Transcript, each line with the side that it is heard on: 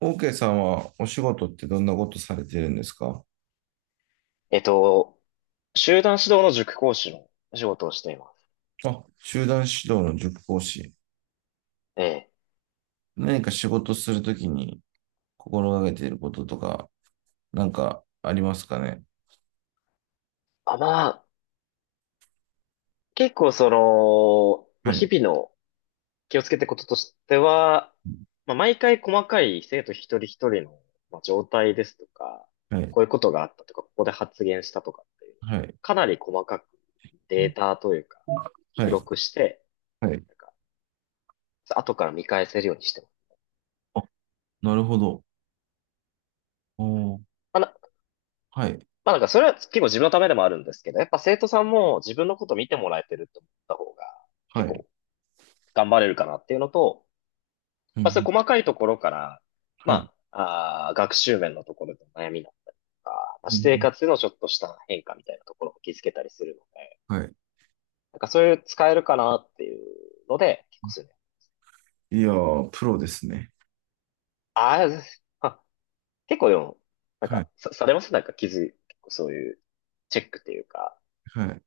right: OK さんはお仕事ってどんなことされてるんですか？
left: えっと、集団指導の塾講師の仕事をしています。
right: あ、集団指導の塾講師。
left: ええ。
right: 何か仕事するときに心がけていることとか、なんかありますかね？
left: あ、まあ、結構その、ま
right: は
left: あ、
right: い。
left: 日々の気をつけてることとしては、まあ、毎回細かい生徒一人一人の、まあ、状態ですとか、
right: はい。
left: こういうことがあったとか、ここで発言したとかっていう、
right: はい。
left: かなり細かくデータというか、
right: は
left: 記
right: い。
left: 録して、
right: はい。
left: なんか、後から見返せるようにしてます。
right: あ、なるほど。おー、
left: まあ、
right: はい。
left: なんかそれは結構自分のためでもあるんですけど、やっぱ生徒さんも自分のこと見てもらえてると思った方が、
right: は
left: 結
right: い。
left: 構頑張れるかなっていうのと、
right: うんう
left: まあ、そうい
right: ん。
left: う細かいところから、
right: はい。
left: まあ、学習面のところでの悩みだったりとか、まあ、
right: うんう
left: 私生
right: ん。
left: 活でのちょっとした変化みたいなところも気づけたりするので、
right: はい。
left: なんかそういう使えるかなっていうので、結構そういうね、
right: いやー、プロですね。
left: ああ、あ結構でも、なん
right: はい。
left: かさ、されますなんか気づい、結構そういうチェックっていうか、
right: はい。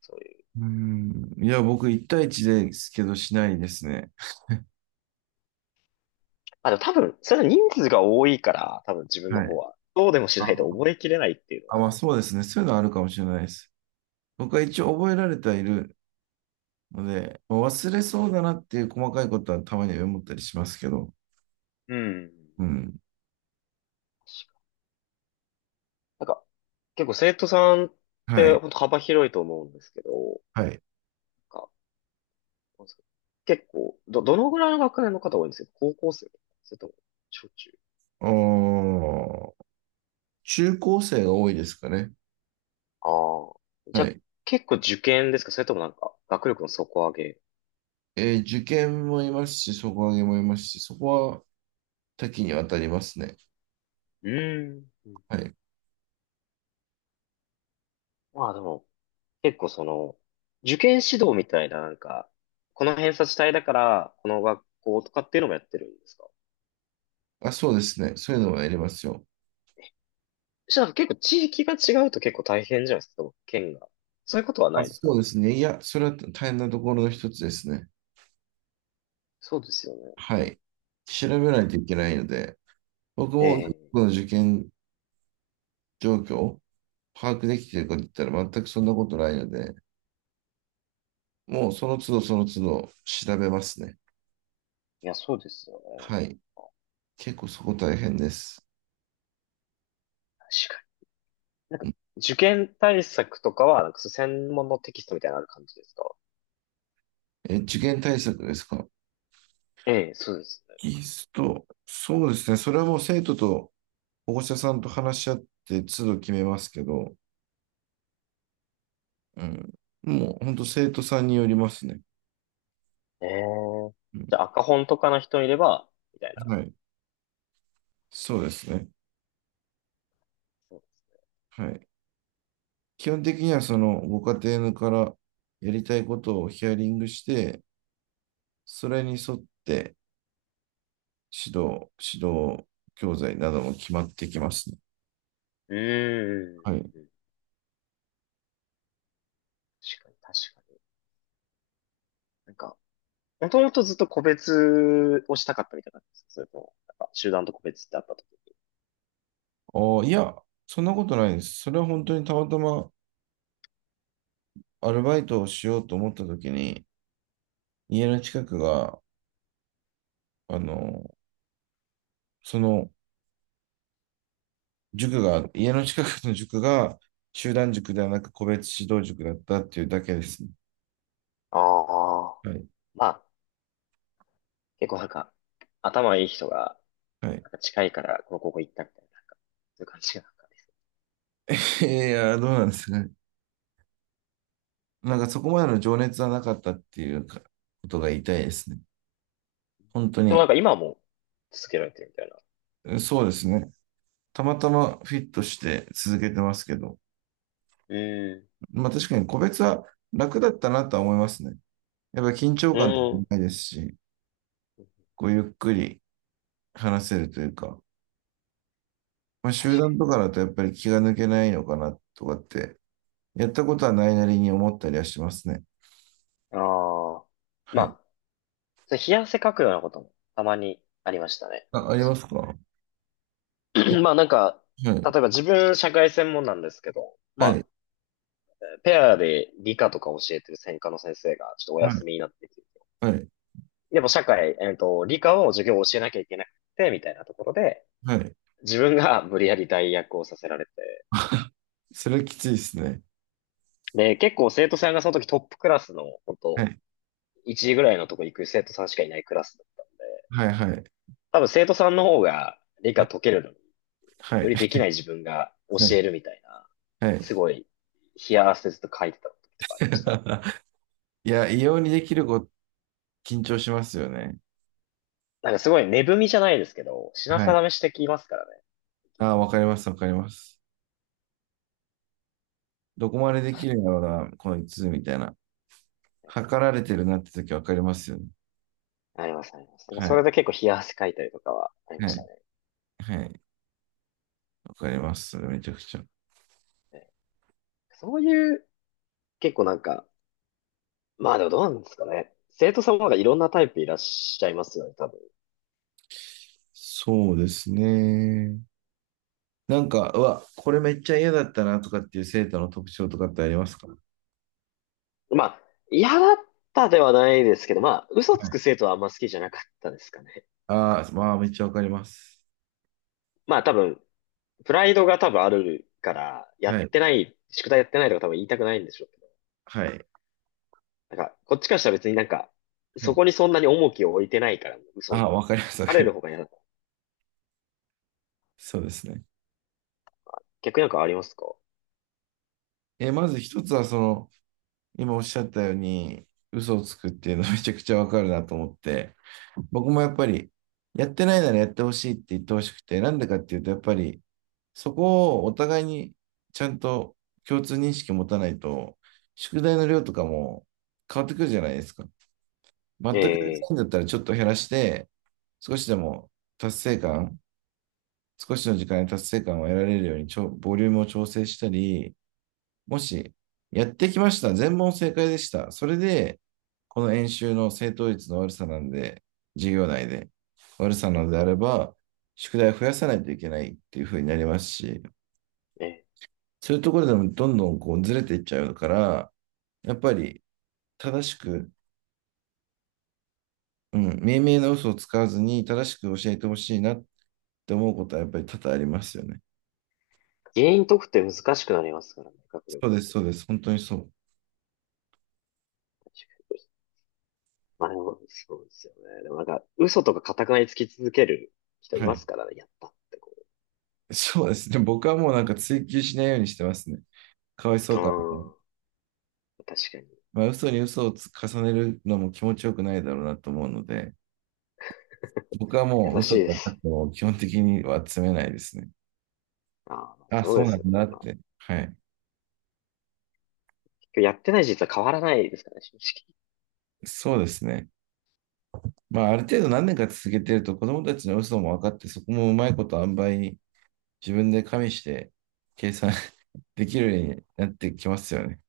left: そういう。
right: うーん。いや、僕、1対1ですけど、しないですね。
left: あ、でも多分、それは人数が多いから、多分自分
right: は
left: の方
right: い。
left: は、どうでもしないと覚えきれないっていうの
right: あ、
left: が多
right: ま
left: 分
right: あ
left: あると
right: そうですね。そういうのはあるかもしれないです。僕は一応覚えられてはいるので、まあ忘れそうだなっていう細かいことはたまには思ったりしますけど。
left: 思う。うん。
right: うん。
left: なんか、結構生徒さんっ
right: は
left: て
right: い。
left: 本当幅広いと思うんですけど、な
right: はい。
left: んか、なんですか結構、どのぐらいの学年の方多いんですか？高校生それとも、小中？
right: おー、中高生が多いですかね。
left: ああ、じゃ
right: は
left: あ、
right: い。
left: 結構受験ですか？それともなんか、学力の底上げ？
right: えー、受験もいますし、底上げもいますし、そこは多岐にわたりますね。
left: うーん。うん。
right: はい。
left: まあでも、結構その、受験指導みたいななんか、この偏差値帯だから、この学校とかっていうのもやってるんですか？
right: あ、そうですね。そういうのはやりますよ。
left: そしたら結構地域が違うと結構大変じゃないですか？県が。そういうことはな
right: あ、
left: いですか
right: そう
left: ね？
right: ですね。いや、それは大変なところの一つですね。
left: そうですよね。っ
right: は
left: て、
right: い。調べないといけないので、僕も僕
left: ええ、
right: の受験状況を把握できているかといったら全くそんなことないので、もうその都度その都度調べますね。
left: いや、そうですよね。
right: はい。結構そこ大変です。
left: 確かに。なんか、受験対策とかは、なんかそう専門のテキストみたいなのある感じですか？
right: え、受験対策ですか？
left: ええ、そうですね。
right: 技スト、そうですね。それはもう生徒と保護者さんと話し合って都度決めますけど、うん。もう本当生徒さんによりますね。
left: ええ。
right: う
left: じ
right: ん。
left: ゃあ、赤本とかの人いれば、みたいな。
right: はい。そうですね。
left: そう、
right: はい。基本的にはそのご家庭からやりたいことをヒアリングして、それに沿って指導教材なども決まってきますね。
left: うー
right: はい。
left: ん。確かに、確かに。なんか、もともとずっと個別をしたかったみたいな感ですか？それとも、なんか集団と個別ってあった時。
right: ああ、いや、そんなことないです。それは本当にたまたまアルバイトをしようと思った時に、家の近くが、あの、その塾が、家の近くの塾が集団塾ではなく個別指導塾だったっていうだけですね。
left: ああ。
right: はい。
left: まあ、結構なんか、頭いい人が、
right: はい。
left: なんか近いから、この高校行ったみたいな、なんか、そういう感じが。
right: いや、どうなんですかね。なんかそこまでの情熱はなかったっていうかことが言いたいですね。本当
left: でもな
right: に。
left: んか今も続けられてるみたいな。
right: そうですね。たまたまフィットして続けてますけど。
left: うん
right: まあ確かに個別は楽だったなとは思いますね。やっぱ緊張
left: う
right: 感とか
left: ん。
right: もないですし、こうゆっくり話せるというか、まあ、
left: 確
right: 集団
left: か
right: とかだとやっぱり気が抜けないのかなとかって、やったことはないなりに思ったりはしますね。
left: にああ。に。
right: は
left: ま
right: い。
left: あ、それ冷や汗かくようなこともたまにありましたね、
right: あ、ありま
left: 昔。
right: すか？え、
left: まあなんか、
right: は
left: 例
right: い、
left: えば自分社会専門なんですけど、ま
right: は
left: あ、
right: い、
left: ペアで理科とか教えてる専科の先生がちょっとお
right: は
left: 休
right: い、
left: みになってきて、
right: はい、
left: でも社会、理科を授業を教えなきゃいけなくて、みたいなところで、
right: はい。
left: 自分が無理やり代役をさせられて、
right: それきついですね。
left: で、結構生徒さんがその時トップクラスの、本
right: は
left: 当
right: い、
left: 1時ぐらいのとこ行く生徒さんしかいないクラスだったんで、
right: はい、はい、
left: 多分生徒さんの方が理
right: は
left: 科
right: い、
left: 解けるのに、よりできない自分が
right: は
left: 教
right: い、
left: えるみたいな、
right: はい。
left: すごい、冷や汗ずっと書いてた時とかありましたね。
right: いや、異様にできる子、緊張しますよね。
left: なんかすごい根踏みじゃないですけど、品
right: はい。
left: 定めしてきますからね。
right: あ、わかります、わかります。どこまでできるんだろうな、こいつ、みたいな。測られてるなって時わかりますよね。
left: ありますあります。だから
right: は
left: それ
right: い、
left: で結構冷や汗かいたりとかはありま
right: は
left: した
right: い、
left: ね。
right: はい。わかります。それめちゃくちゃ。
left: ね、そういう、結構なんか、まあでもどうなんですかね。生徒さんもなんかいろんなタイプいらっしゃいますよね、多分。
right: そうですね。なんか、うわ、これめっちゃ嫌だったなとかっていう生徒の特徴とかってありますか？
left: まあ、嫌だったではないですけど、まあ、嘘
right: は
left: つ
right: い。
left: く生徒はあんま好きじゃなかったですかね。
right: ああ、まあ、めっちゃわかります。
left: まあ、多分、プライドが多分あるから、や
right: は
left: っ
right: い、
left: てない、宿題やってないとか多分言いたくないんでしょうけど。
right: はい、
left: なんか、こっちからしたら別になんか、
right: は
left: そ
right: い。
left: こにそんなに重きを置いてないから、
right: あ
left: 嘘、
right: あ、わかります、わ
left: 疲
right: かり
left: れ
right: ま
left: る方が
right: す。
left: 嫌だ。
right: そうですね。
left: 逆になんかありますか？
right: え、まず一つは、その、今おっしゃったように、嘘をつくっていうのめちゃくちゃわかるなと思って、僕もやっぱり、やってないならやってほしいって言ってほしくて、なんでかっていうと、やっぱり、そこをお互いにちゃんと共通認識持たないと、宿題の量とかも変わってくるじゃないですか。全くできな
left: え
right: いん
left: え
right: だったらちょっと減らして、少しでも達成感、少しの時間に達成感を得られるようにボリュームを調整したり、もし、やってきました。全問正解でした。それで、この演習の正答率の悪さなんで、授業内で悪さなのであれば、宿題を増やさないといけないっていう風になりますし、
left: ええ、
right: そういうところでもどんどんこうずれていっちゃうから、やっぱり正しく、うん、明明な嘘を使わずに正しく教えてほしいなって思うことはやっぱり多々ありますよね。
left: 原因解くって難しくなりますからね、学力。
right: そうです、そうです。本当にそう。
left: まあでも、そうですよね。でもなんか、嘘とか固くなりつき続ける人い
right: は
left: ま
right: い。
left: すからね、やったってこ
right: そうですね。僕はもうなんか追求しないようにしてますね。かわいそうかなと思っ。
left: う。うん、確かに。
right: まあ、嘘に嘘をつ重ねるのも気持ちよくないだろうなと思うので、僕は
left: 優
right: もう
left: しい
right: 嘘
left: で
right: とか
left: す。
right: を基本的には詰めないですね。
left: ああ、
right: あ、
left: そう
right: そ
left: で
right: うな
left: すよ
right: んだ
left: ね。
right: っ
left: まあ、
right: て。はい。
left: 結局やってない実は変わらないですからね、正直。
right: そうですね。まあ、ある程度何年か続けてると子供たちの嘘も分かって、そこもうまいこと塩梅に自分で加味して計算 できるようになってきますよね。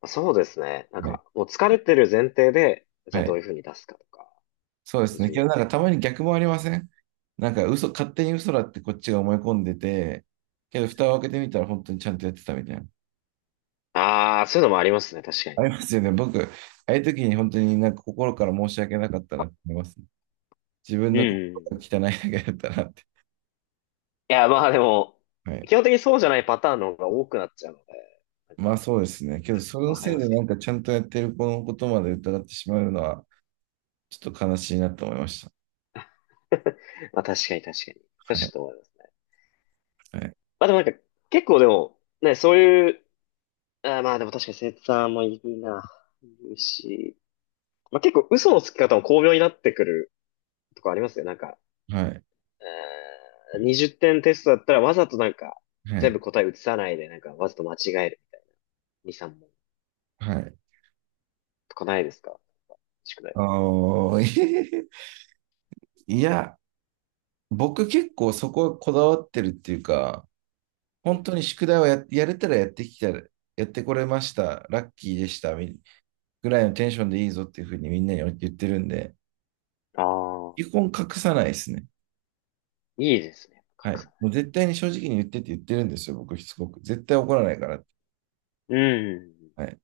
left: まあ、そうですね。なん
right: はい。
left: か、もう疲れてる前提で、じゃ
right: は
left: あどう
right: い。
left: いうふうに出すかとか、
right: そうで
left: どう
right: すね。け
left: いう
right: ど
left: ふう
right: なん
left: に。
right: かたまに逆もありません？なんか嘘、勝手に嘘だってこっちが思い込んでて、けど蓋を開けてみたら本当にちゃんとやってたみたいな。
left: ああ、そういうのもありますね、確かに。
right: ありますよね。僕、ああいう時に本当になんか心から申し訳なかったなって思いますね。自分
left: うん
right: の心
left: うんう
right: が
left: ん。い
right: 汚いだけだったなって。
left: や、まあでも、
right: はい。
left: 基本的にそうじゃないパターンの方が多くなっちゃうので、なん
right: ま
left: か、
right: あそうですね。けど、そ
left: わ
right: の
left: かり
right: せい
left: ま
right: で
left: すけ
right: な
left: ど。
right: んかちゃんとやってる子のことまで疑ってしまうのは、ちょっと悲しいなと思いました。
left: まあ確かに確かに。そう
right: は
left: ちょっ
right: い。
left: と思いますね。
right: はい。
left: まあでもなんか、結構でも、ね、そういう、まあでも確かに生徒さんもいるな。いるし、まあ、結構嘘のつき方も巧妙になってくるとこありますよ。なんか、
right: はい。
left: えー20点テストだったらわざとなんか、
right: は
left: 全
right: い。
left: 部答え移さないで、なんかわざと間違える。2、3問
right: はい、
left: とかないですか？宿題
right: あ
left: とか。
right: ー。 いや、僕結構そこはこだわってるっていうか、
left: うんう
right: 本当
left: ん、
right: に宿題をや、やれたらやってきた、やってこれました、ラッキーでした、みぐらいのテンションでいいぞっていうふうにみんなに言ってるんで、
left: ああ、
right: 基本隠さないですね。
left: いいですね。
right: はい。
left: 格差。
right: もう絶対に正直に言ってって言ってるんですよ、僕しつこく。絶対怒らないからって。
left: うんうんうん。
right: はい。だか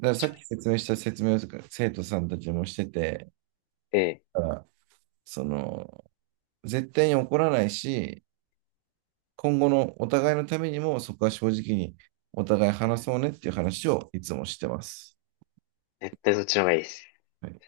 right: らさ
left: い
right: っ
left: い、
right: き説明した説明を生徒さんたちもしてて、
left: え
right: だからその、絶対に怒らないし、今後のお互いのためにもそこは正直にお互い話そうねっていう話をいつもしてます。
left: え、絶対そっちの方がいいです。
right: はい。